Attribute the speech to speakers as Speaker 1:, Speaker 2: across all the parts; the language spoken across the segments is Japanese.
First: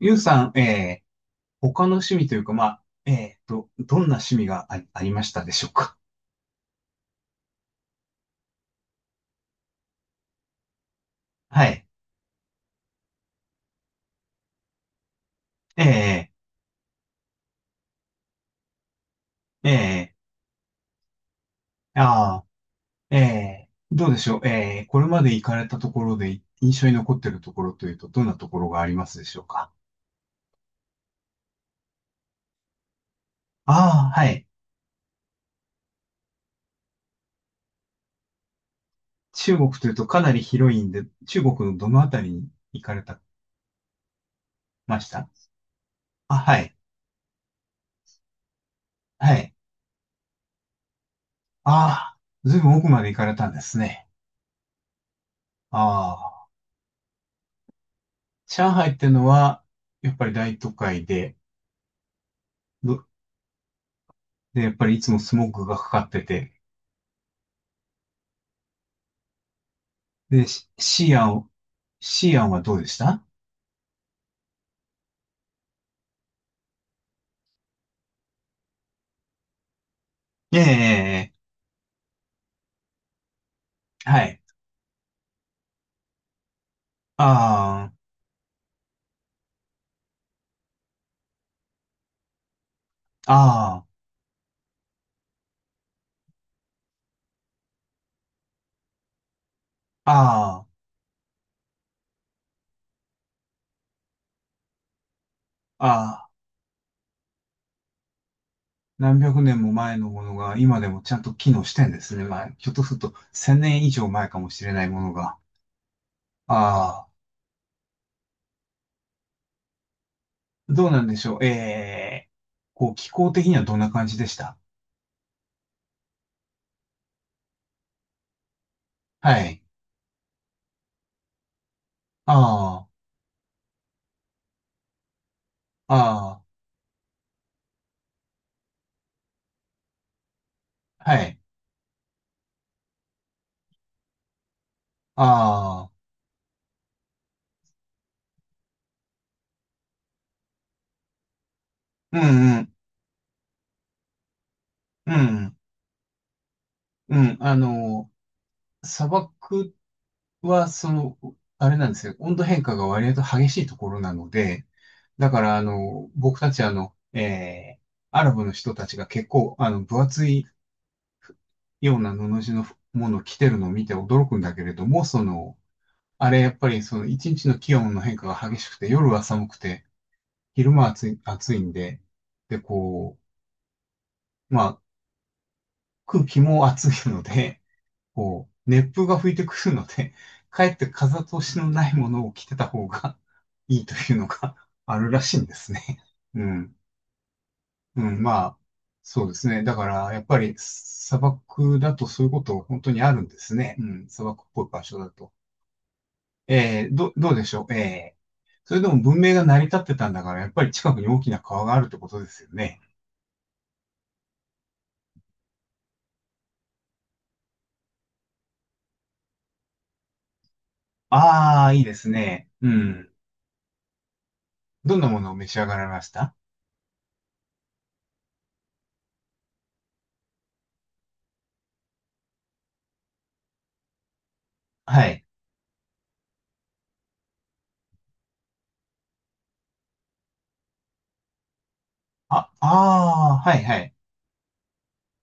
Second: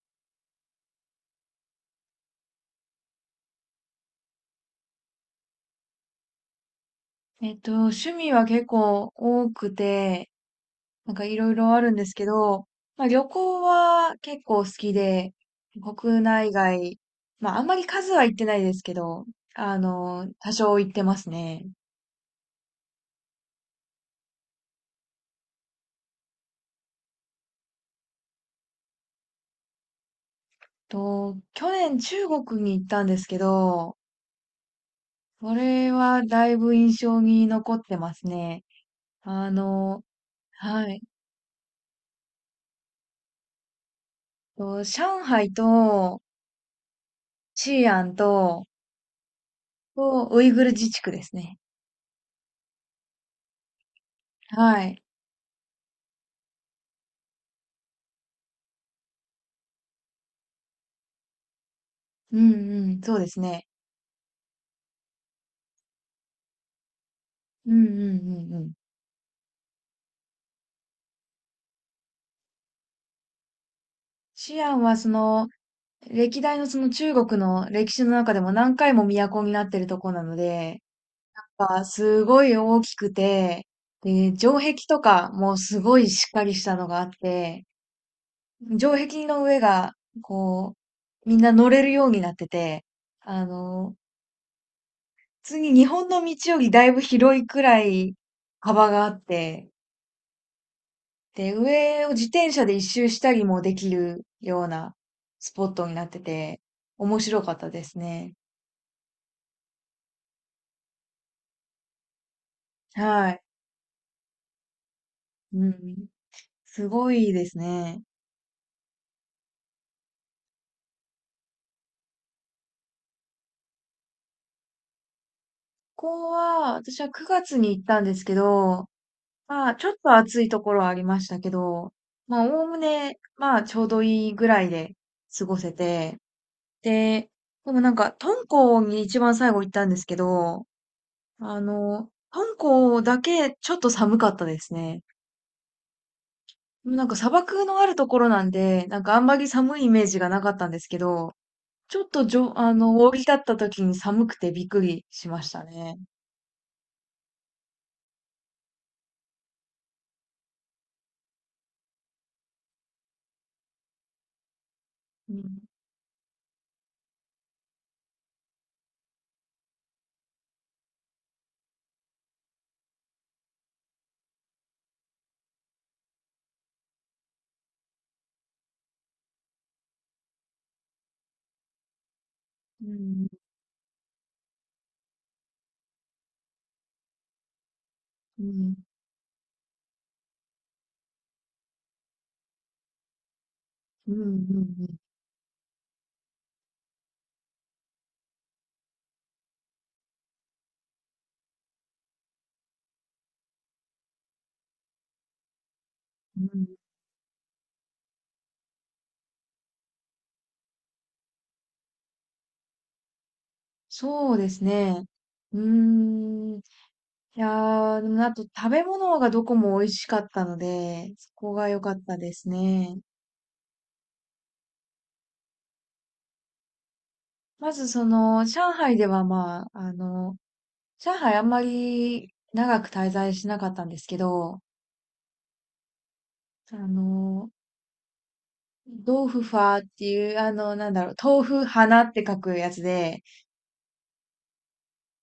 Speaker 1: ゆうさん、他の趣味というか、まあ、どんな趣味がありましたでしょうか？
Speaker 2: 趣味は結構多くて、なんかいろい
Speaker 1: は
Speaker 2: ろあ
Speaker 1: い。
Speaker 2: るんですけど、まあ、旅行は結構好きで、国
Speaker 1: え
Speaker 2: 内外、まああんまり数は行ってないですけど、
Speaker 1: ー、え
Speaker 2: 多少行ってますね。
Speaker 1: ー、あどうでしょうこれまで行かれたところで印象に残っているところというと、どんなところがありますでしょうか？
Speaker 2: 去年中国に行ったんですけど、
Speaker 1: ああー、はい。
Speaker 2: これはだいぶ印象に残ってますね。あ
Speaker 1: 中国という
Speaker 2: の、
Speaker 1: とかなり広いん
Speaker 2: はい。
Speaker 1: で、中国のどのあたりに行かれた、まし
Speaker 2: 上
Speaker 1: た？
Speaker 2: 海と、
Speaker 1: あ、はい。
Speaker 2: 西安と、
Speaker 1: はい。
Speaker 2: ウイグル自治区ですね。
Speaker 1: ああ、ずいぶん奥まで行かれたんですね。
Speaker 2: はい。
Speaker 1: ああ、上海ってのは、やっぱり大都会で、
Speaker 2: うんう
Speaker 1: ど、
Speaker 2: ん、そうですね。
Speaker 1: で、やっぱりいつもスモークがかかってて。
Speaker 2: うんうんうんうん。
Speaker 1: で、シアンはどうでした？
Speaker 2: シアンはその、歴代のその中国の歴史の中でも何回も都になってるとこなの
Speaker 1: え
Speaker 2: で、
Speaker 1: え、
Speaker 2: やっぱすごい大きくて、
Speaker 1: は
Speaker 2: で、
Speaker 1: い。
Speaker 2: 城壁とかもすごいしっかりしたのがあって、
Speaker 1: あ
Speaker 2: 城壁の上が、こう、みんな乗れるようになってて、
Speaker 1: あ、
Speaker 2: あ
Speaker 1: あ
Speaker 2: の、普通に日本の道よりだいぶ広いくらい幅があって、
Speaker 1: あ、あ
Speaker 2: で、上を自転車で一周したりもできるようなスポッ
Speaker 1: あ、
Speaker 2: トになって
Speaker 1: ああ、
Speaker 2: て、面白かったですね。
Speaker 1: 何百年も前のものが今でもちゃんと機能してんですね。まあ、ひょっとすると
Speaker 2: はい。
Speaker 1: 千年以上前かもしれないものが。
Speaker 2: うん。す
Speaker 1: あ
Speaker 2: ごいですね。
Speaker 1: あ、どうなんでしょう。ええ、こう、気候的にはどんな感じでした？
Speaker 2: ここは、私は9月に行ったんですけど、
Speaker 1: はい。
Speaker 2: まあ、ちょっと暑いところはありましたけど、まあ、おおむ
Speaker 1: あ
Speaker 2: ね、まあ、ちょうどいいぐらいで過ごせ
Speaker 1: あ、
Speaker 2: て、
Speaker 1: あ
Speaker 2: で、でもなんか、敦煌に一番最後行ったんですけど、
Speaker 1: あ、はい。
Speaker 2: 敦煌だけちょっと寒かったですね。
Speaker 1: ああ、
Speaker 2: なんか砂漠のあるところなんで、なんかあんまり寒いイメージがなかったんですけど、ちょっ
Speaker 1: う
Speaker 2: とじ
Speaker 1: ん
Speaker 2: ょ、
Speaker 1: う
Speaker 2: あ
Speaker 1: ん、
Speaker 2: の、降り立った時に寒くてびっくり
Speaker 1: う
Speaker 2: しまし
Speaker 1: ん、
Speaker 2: たね。
Speaker 1: うん、あの、砂漠は、その、あれなんですよ。温度変化が割と激しいところなので、だ
Speaker 2: う
Speaker 1: か
Speaker 2: ん、
Speaker 1: ら、僕たち、アラブの人たちが結構、分厚いような布地のものを着てるのを見て驚くんだけれども、その、あれ、やっぱり、一日の気温の変化が激しくて、夜は寒くて、昼間は暑いんで、で、
Speaker 2: う
Speaker 1: こ
Speaker 2: ん、
Speaker 1: う、まあ、空気も暑いので、
Speaker 2: う
Speaker 1: こう、
Speaker 2: ん、
Speaker 1: 熱風が吹いてくるので、かえって風通しのないものを着てた方が いいと
Speaker 2: う
Speaker 1: いう
Speaker 2: ん、
Speaker 1: のが
Speaker 2: う ん、
Speaker 1: あるらしいんですね。うん。うん、まあ、そうですね。だから、やっぱり砂漠だとそういうこと本当にあるんですね。うん、砂漠っぽい場所だと。
Speaker 2: うん。うん、
Speaker 1: どうでしょう。それでも文明が成り立ってたんだから、やっぱり近くに大きな川があるってことですよね。
Speaker 2: そうですね。うーん。いやー、でもあと食べ物がどこも美味しかったので、そこ
Speaker 1: あ
Speaker 2: が
Speaker 1: あ、
Speaker 2: 良
Speaker 1: いい
Speaker 2: か
Speaker 1: で
Speaker 2: っ
Speaker 1: す
Speaker 2: たです
Speaker 1: ね。う
Speaker 2: ね。
Speaker 1: ん。どんなものを召し上がられました？
Speaker 2: まずその、上海ではまあ、上海あんまり長く滞在しなかったんですけど、
Speaker 1: はい。
Speaker 2: あの、豆腐ファーっていう、なんだろう、豆腐花って書
Speaker 1: あ、
Speaker 2: く
Speaker 1: あ
Speaker 2: やつで、
Speaker 1: あ、はいはい。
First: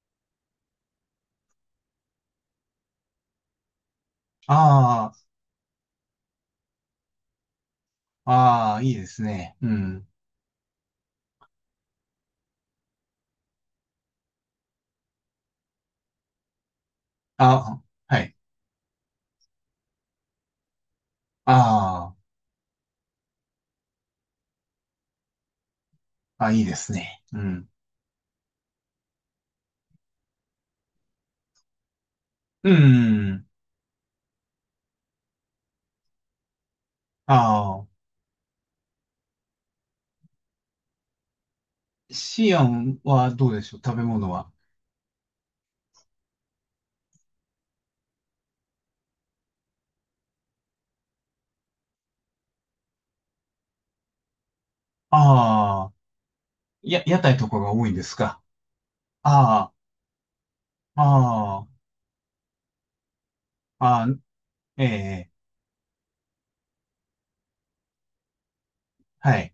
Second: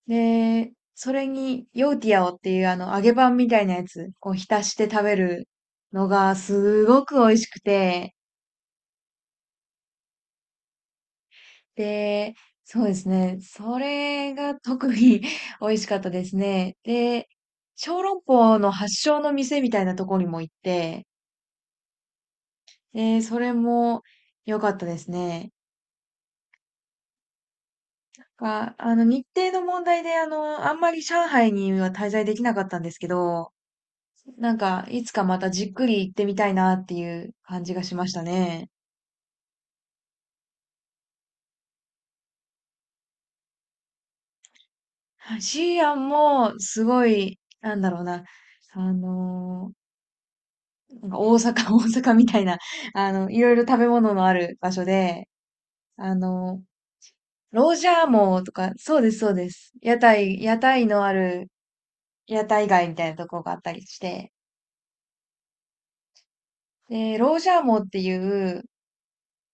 Speaker 2: で、それに、ヨーティアオっていう、揚げパンみたいなやつを浸して食
Speaker 1: あ
Speaker 2: べ
Speaker 1: あ、
Speaker 2: るのが、すごく美味しくて、
Speaker 1: ああ、いいですね。うん。
Speaker 2: で、そうですね、それが特に 美味しかったですね。で、
Speaker 1: あ、
Speaker 2: 小
Speaker 1: は
Speaker 2: 籠
Speaker 1: い。
Speaker 2: 包の発祥の店みたいなところにも行って、
Speaker 1: あ
Speaker 2: で、それも良かったですね。
Speaker 1: あ、あ、いいですね。うん。
Speaker 2: か、あの、日程の問題で、あんまり上海には滞在できなかっ
Speaker 1: う
Speaker 2: たんですけ
Speaker 1: ん。
Speaker 2: ど、なんか、いつかまたじっくり行ってみたいなっていう感じ
Speaker 1: あ
Speaker 2: がし
Speaker 1: あ、
Speaker 2: ましたね。
Speaker 1: シアンはどうでしょう、食べ物は。
Speaker 2: はい。シーアンも、すごい、なんだろうな、あのーなんか大阪、大阪みたいな、いろいろ食べ物のある場所で、
Speaker 1: ああ、
Speaker 2: あの、
Speaker 1: 屋台とか
Speaker 2: ロ
Speaker 1: が
Speaker 2: ー
Speaker 1: 多
Speaker 2: ジ
Speaker 1: いんで
Speaker 2: ャー
Speaker 1: す
Speaker 2: モ
Speaker 1: か？
Speaker 2: ーとか、そうです、そうで
Speaker 1: あ
Speaker 2: す。屋台
Speaker 1: あ、
Speaker 2: のある、
Speaker 1: あ
Speaker 2: 屋台街みたいなとこがあった
Speaker 1: あ、
Speaker 2: りし
Speaker 1: ああ、
Speaker 2: て、
Speaker 1: ええ、
Speaker 2: で、ロージャーモーっていう、
Speaker 1: はい。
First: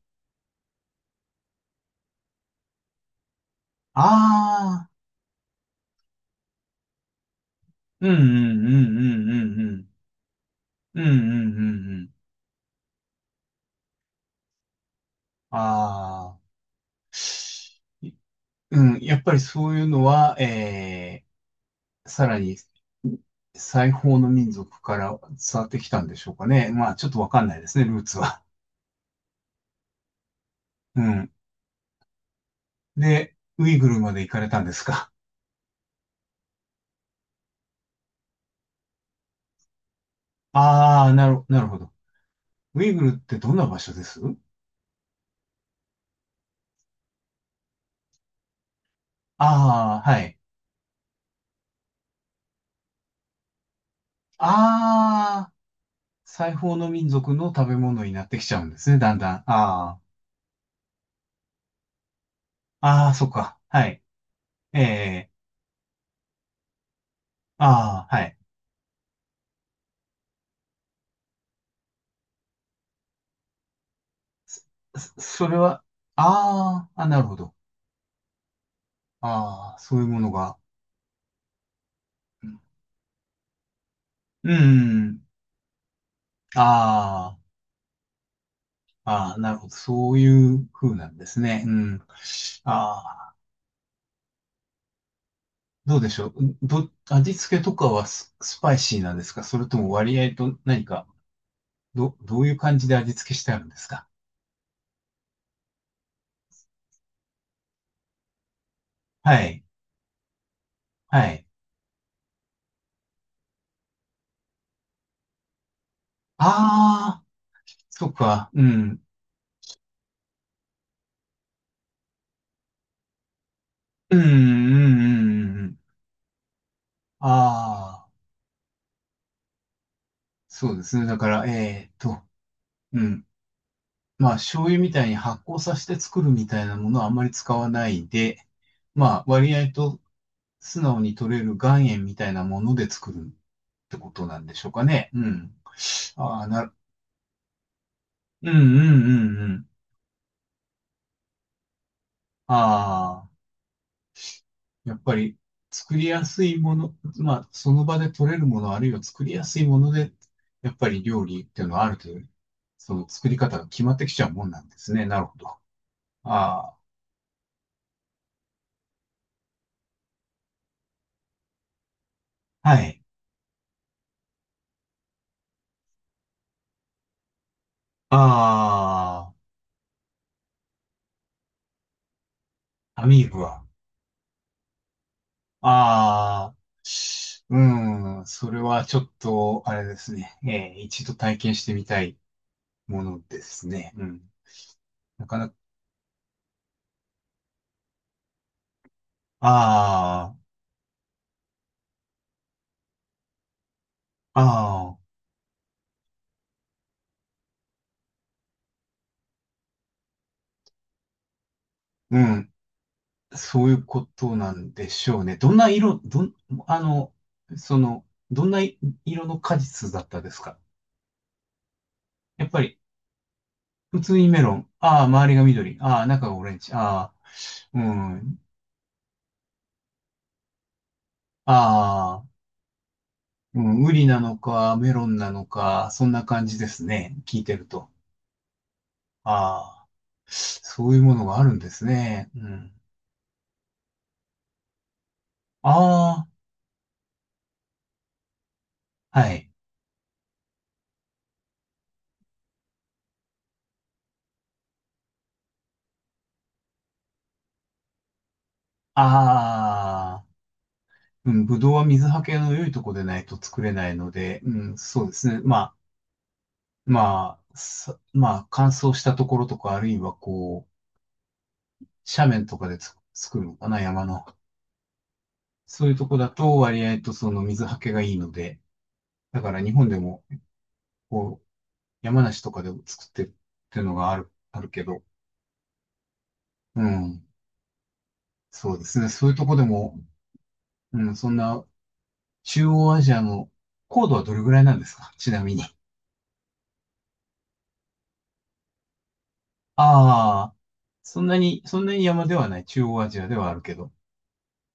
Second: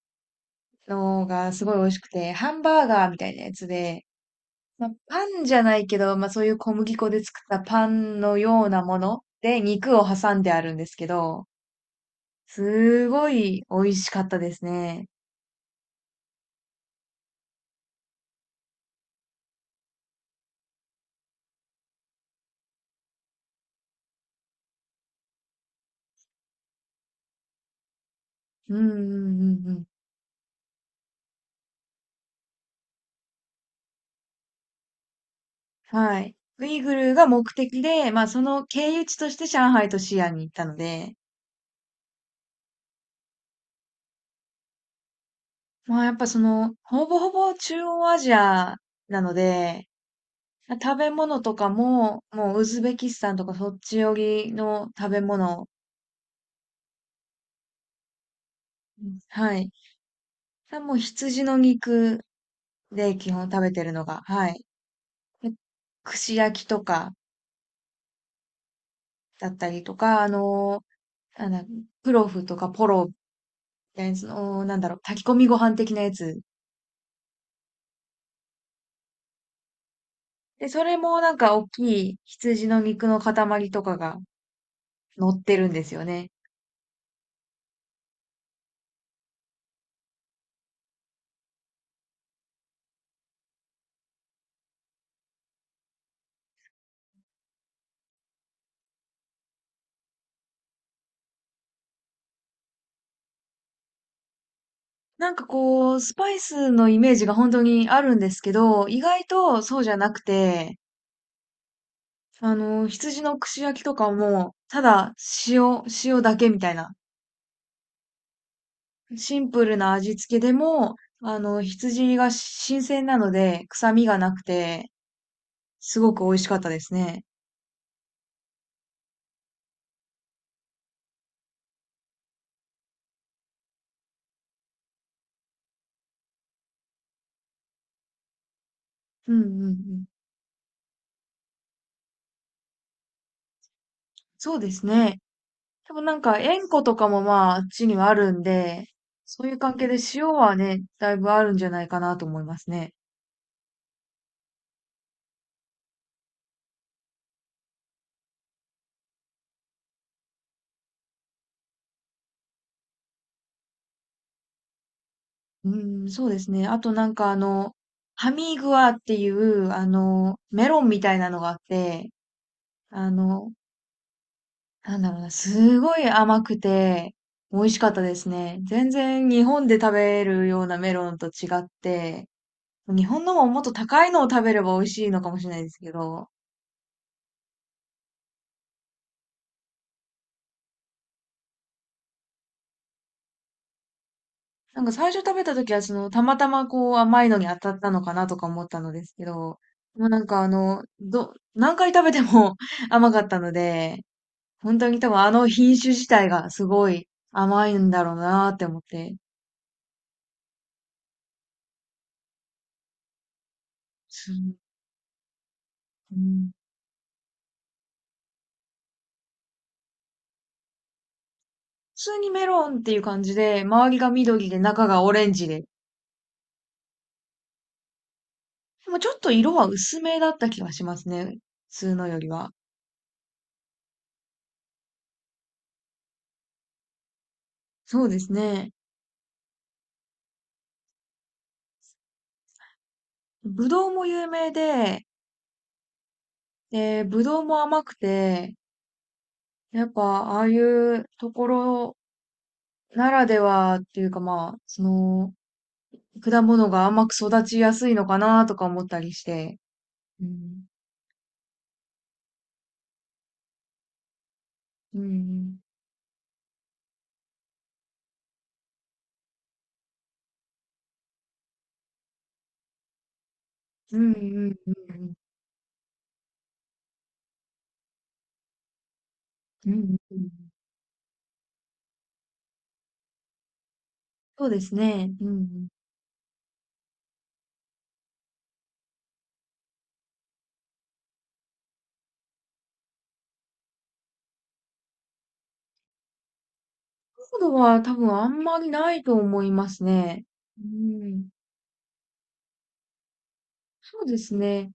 Speaker 2: のがすごい美味しくて、ハンバーガーみたいなやつで、
Speaker 1: あ
Speaker 2: ま
Speaker 1: あ、
Speaker 2: あ、パンじゃないけど、まあそういう小麦粉で作ったパ
Speaker 1: うんう
Speaker 2: ンのよ
Speaker 1: んう
Speaker 2: うな
Speaker 1: ん
Speaker 2: も
Speaker 1: う
Speaker 2: の
Speaker 1: んうん
Speaker 2: で
Speaker 1: うん。
Speaker 2: 肉を挟んであるんです
Speaker 1: うん
Speaker 2: け
Speaker 1: うんう
Speaker 2: ど、
Speaker 1: んうん。
Speaker 2: すごい美味しかったですね。
Speaker 1: ああ、いうん、やっぱりそういうのは、ええ、さらに西方の民族から伝わってきたんでしょうかね。まあ、ちょっとわかんないですね、ルーツは。
Speaker 2: うんうんうんうん。
Speaker 1: うん。で、ウイグルまで行かれたんですか？
Speaker 2: はい。ウイグルが目的で、まあその経由地として上海と西安に行ったの
Speaker 1: ああ、
Speaker 2: で、
Speaker 1: なるほど。ウイグルってどんな場所です？
Speaker 2: まあやっぱその、ほぼほぼ中央アジアなので、
Speaker 1: ああー、はい。
Speaker 2: 食べ物とかも、もうウズベキスタンとかそっち寄りの食べ
Speaker 1: ああ、
Speaker 2: 物。
Speaker 1: 西方の民族の食べ物になってきちゃうんですね、
Speaker 2: う
Speaker 1: だん
Speaker 2: ん、
Speaker 1: だん。
Speaker 2: はい。
Speaker 1: あ
Speaker 2: もう羊の肉
Speaker 1: あ、ああ、
Speaker 2: で
Speaker 1: そっ
Speaker 2: 基本
Speaker 1: か。
Speaker 2: 食べて
Speaker 1: は
Speaker 2: る
Speaker 1: い。
Speaker 2: のが、はい。
Speaker 1: ええ、
Speaker 2: で串焼きとか
Speaker 1: ああ、はい。
Speaker 2: だったりとか、あのー、なんだ、プロフとかポロみたいな、その、なんだろう、
Speaker 1: そ
Speaker 2: 炊き込み
Speaker 1: それ
Speaker 2: ご飯
Speaker 1: は、
Speaker 2: 的なやつ。
Speaker 1: ああ、あ、なるほど。ああ、そういうものが。
Speaker 2: で、それもなんか大きい羊の肉の塊とかが
Speaker 1: うん、
Speaker 2: 乗ってるんですよね。
Speaker 1: ああ。ああ、なるほど。そういう風なんですね。うん。ああ、どうでしょう。味付けとかはスパイシーなんですか？それとも割合と何か、どういう感じで味付けしてあるんですか？
Speaker 2: なんかこう、スパイスのイメージが本当にあるんですけど、意外
Speaker 1: は
Speaker 2: と
Speaker 1: い。
Speaker 2: そうじゃなくて、
Speaker 1: はい。
Speaker 2: あの羊の串焼きとかも、ただ塩だけみたいな。
Speaker 1: ああ、そっか。うん。
Speaker 2: シンプルな味付けでも、羊が新鮮なので、臭み
Speaker 1: う
Speaker 2: が
Speaker 1: ん、うん、う
Speaker 2: なくて、
Speaker 1: ん。うん。
Speaker 2: すごく美味しかったですね。
Speaker 1: ああ、そうですね。だから、うん。まあ、醤油みたいに発酵させて作るみたいなものはあんまり使わないで、まあ、
Speaker 2: うんう
Speaker 1: 割
Speaker 2: んう
Speaker 1: 合と
Speaker 2: ん。
Speaker 1: 素直に取れる岩塩みたいなもので作るってことなんで
Speaker 2: そう
Speaker 1: しょ
Speaker 2: で
Speaker 1: うか
Speaker 2: す
Speaker 1: ね。
Speaker 2: ね。
Speaker 1: うん。
Speaker 2: 多分なんか、
Speaker 1: ああ、
Speaker 2: 塩湖とかもまあ、あっちにはあるん
Speaker 1: うんうん
Speaker 2: で、
Speaker 1: うんう
Speaker 2: そういう
Speaker 1: ん。
Speaker 2: 関係で塩はね、だいぶあるんじゃないかなと思いますね。
Speaker 1: ああ、やっぱり作りやすいもの、まあ、その場で取れるもの、あるいは作りやすいもので、やっぱり料理っていうのはある程度、その作り方が決まってきちゃうもんなんですね。なるほど。
Speaker 2: うん、そうですね。
Speaker 1: あ
Speaker 2: あとなんかハミーグアっていう、メロンみたいなのがあって、
Speaker 1: あ、はい。
Speaker 2: あの、なんだろうな、すごい甘くて、美味しかったですね。全然
Speaker 1: あ
Speaker 2: 日本で食べるようなメロンと違って、
Speaker 1: あ、
Speaker 2: 日
Speaker 1: ア
Speaker 2: 本
Speaker 1: ミー
Speaker 2: の
Speaker 1: ブ
Speaker 2: ももっ
Speaker 1: は。
Speaker 2: と高いのを食べれば美味しいのかもしれないですけど、
Speaker 1: ああ、うん、それはちょっと、あれですね。一度体験してみたいものですね。うん。
Speaker 2: なんか最初
Speaker 1: な
Speaker 2: 食
Speaker 1: か
Speaker 2: べ
Speaker 1: なか、
Speaker 2: た時はその、たまたまこう甘いのに当たったのかなとか思ったのですけど、もうなん
Speaker 1: あ
Speaker 2: か
Speaker 1: あ、
Speaker 2: 何回食べても 甘かったので、
Speaker 1: あ
Speaker 2: 本当
Speaker 1: あ、
Speaker 2: に多分あの品種自体がすごい甘いんだろうなって思って、
Speaker 1: うん。そういうことな
Speaker 2: す
Speaker 1: んでしょうね。どんな色、
Speaker 2: うん、
Speaker 1: あの、どんな色の果実だったですか？
Speaker 2: 普通に
Speaker 1: や
Speaker 2: メ
Speaker 1: っぱ
Speaker 2: ロ
Speaker 1: り、
Speaker 2: ンっていう感じで、周り
Speaker 1: 普
Speaker 2: が
Speaker 1: 通にメ
Speaker 2: 緑
Speaker 1: ロ
Speaker 2: で
Speaker 1: ン。
Speaker 2: 中
Speaker 1: ああ、
Speaker 2: がオレ
Speaker 1: 周
Speaker 2: ン
Speaker 1: りが
Speaker 2: ジで。
Speaker 1: 緑。ああ、中がオレンジ。ああ、うん。
Speaker 2: でもちょっと色は薄めだった気がしますね。普通のよ
Speaker 1: ああ、
Speaker 2: りは。
Speaker 1: うん、ウリなのか、メロンなのか、そんな感じですね。聞いてると。
Speaker 2: そうですね。
Speaker 1: ああ、そういうものがあるんですね。うん。
Speaker 2: ぶどうも有名で、
Speaker 1: あ
Speaker 2: で、ぶどうも甘くて、
Speaker 1: あ、はい。
Speaker 2: やっぱああいうところならではっていうかまあ、その、果物が甘く育ちやすいのかなとか思ったりして。
Speaker 1: あ
Speaker 2: う
Speaker 1: あ、
Speaker 2: ん。
Speaker 1: うん、ぶどうは水はけの良いとこでないと作れないので、うん、
Speaker 2: う
Speaker 1: そうですね。ま
Speaker 2: ん
Speaker 1: あ、まあ、乾燥したところとか、あるいはこう、斜面とかで作るのかな、
Speaker 2: う
Speaker 1: 山
Speaker 2: ん。う
Speaker 1: の。
Speaker 2: んうんうんうん。
Speaker 1: そういうとこだと割合とその水はけがいいので、だから
Speaker 2: う
Speaker 1: 日
Speaker 2: んう
Speaker 1: 本
Speaker 2: ん
Speaker 1: で
Speaker 2: うんうんう
Speaker 1: も、
Speaker 2: んん、
Speaker 1: こう、山梨とかでも作ってるっていうのがある、
Speaker 2: そう
Speaker 1: あ
Speaker 2: で
Speaker 1: る
Speaker 2: す
Speaker 1: けど、
Speaker 2: ね。うんうん。
Speaker 1: うん、そうですね。そういうとこでも、うん、そんな中央アジアの高度はどれぐらいなんですか？ちなみに。
Speaker 2: 高度は多分あんまりないと思いますね。
Speaker 1: ああ、
Speaker 2: うー
Speaker 1: そん
Speaker 2: ん、
Speaker 1: なに、そんなに山ではない。中央アジアではあるけど。
Speaker 2: そうですね。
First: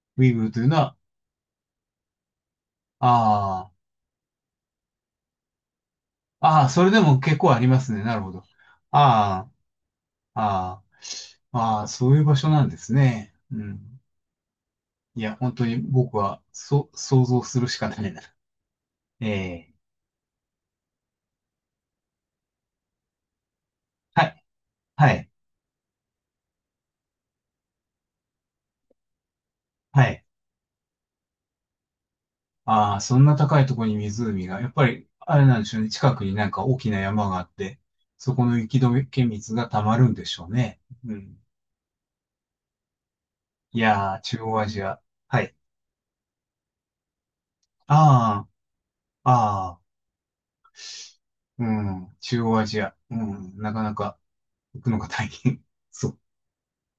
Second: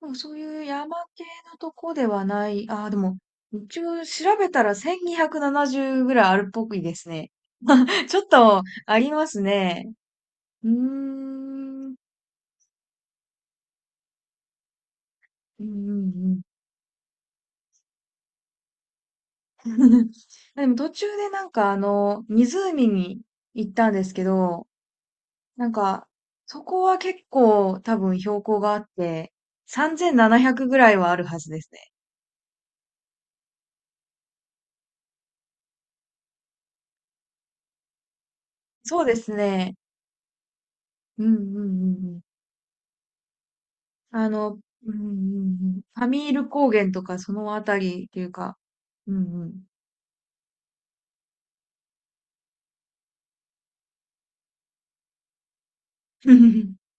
Speaker 2: でも
Speaker 1: ウ
Speaker 2: そ
Speaker 1: イ
Speaker 2: う
Speaker 1: グル
Speaker 2: い
Speaker 1: と
Speaker 2: う
Speaker 1: いうのは、
Speaker 2: 山系のとこではない、ああ、でも、
Speaker 1: あ
Speaker 2: 一応調べたら1270ぐらいあるっ
Speaker 1: あ、あ
Speaker 2: ぽ
Speaker 1: あ、
Speaker 2: くい
Speaker 1: それ
Speaker 2: で
Speaker 1: で
Speaker 2: す
Speaker 1: も
Speaker 2: ね。
Speaker 1: 結構ありますね。な
Speaker 2: ちょ
Speaker 1: る
Speaker 2: っ
Speaker 1: ほど。
Speaker 2: とあります
Speaker 1: あ
Speaker 2: ね。
Speaker 1: あ、
Speaker 2: うーん、
Speaker 1: ああ、ああ、
Speaker 2: うん
Speaker 1: そういう場所なんですね。うん。いや、本
Speaker 2: う
Speaker 1: 当に僕は、
Speaker 2: ん
Speaker 1: 想像するしかないな。ええ、
Speaker 2: うん。でも途中でなんか湖に行ったんです
Speaker 1: は
Speaker 2: け
Speaker 1: い、
Speaker 2: ど、
Speaker 1: はい、
Speaker 2: なんか、そこは結構多分標高があって、
Speaker 1: はい。
Speaker 2: 3700ぐらいはあるはずですね。
Speaker 1: ああ、そんな高いところに湖が、やっぱり、あれなんでしょうね。近くになんか大きな山があって、そこの雪
Speaker 2: そう
Speaker 1: 解
Speaker 2: で
Speaker 1: け
Speaker 2: す
Speaker 1: 水が
Speaker 2: ね。
Speaker 1: 溜まるんでしょうね。う
Speaker 2: うん
Speaker 1: ん。
Speaker 2: うんうんうん。
Speaker 1: いやー、
Speaker 2: あ
Speaker 1: 中
Speaker 2: の、う
Speaker 1: 央
Speaker 2: ん
Speaker 1: アジ
Speaker 2: う
Speaker 1: ア。はい。
Speaker 2: んうんファミール高原とかそのあたりっていう
Speaker 1: あ
Speaker 2: か、う
Speaker 1: あ、
Speaker 2: んうん。
Speaker 1: ああ、うん、中央アジア。うん、なかなか行くのが大変。そう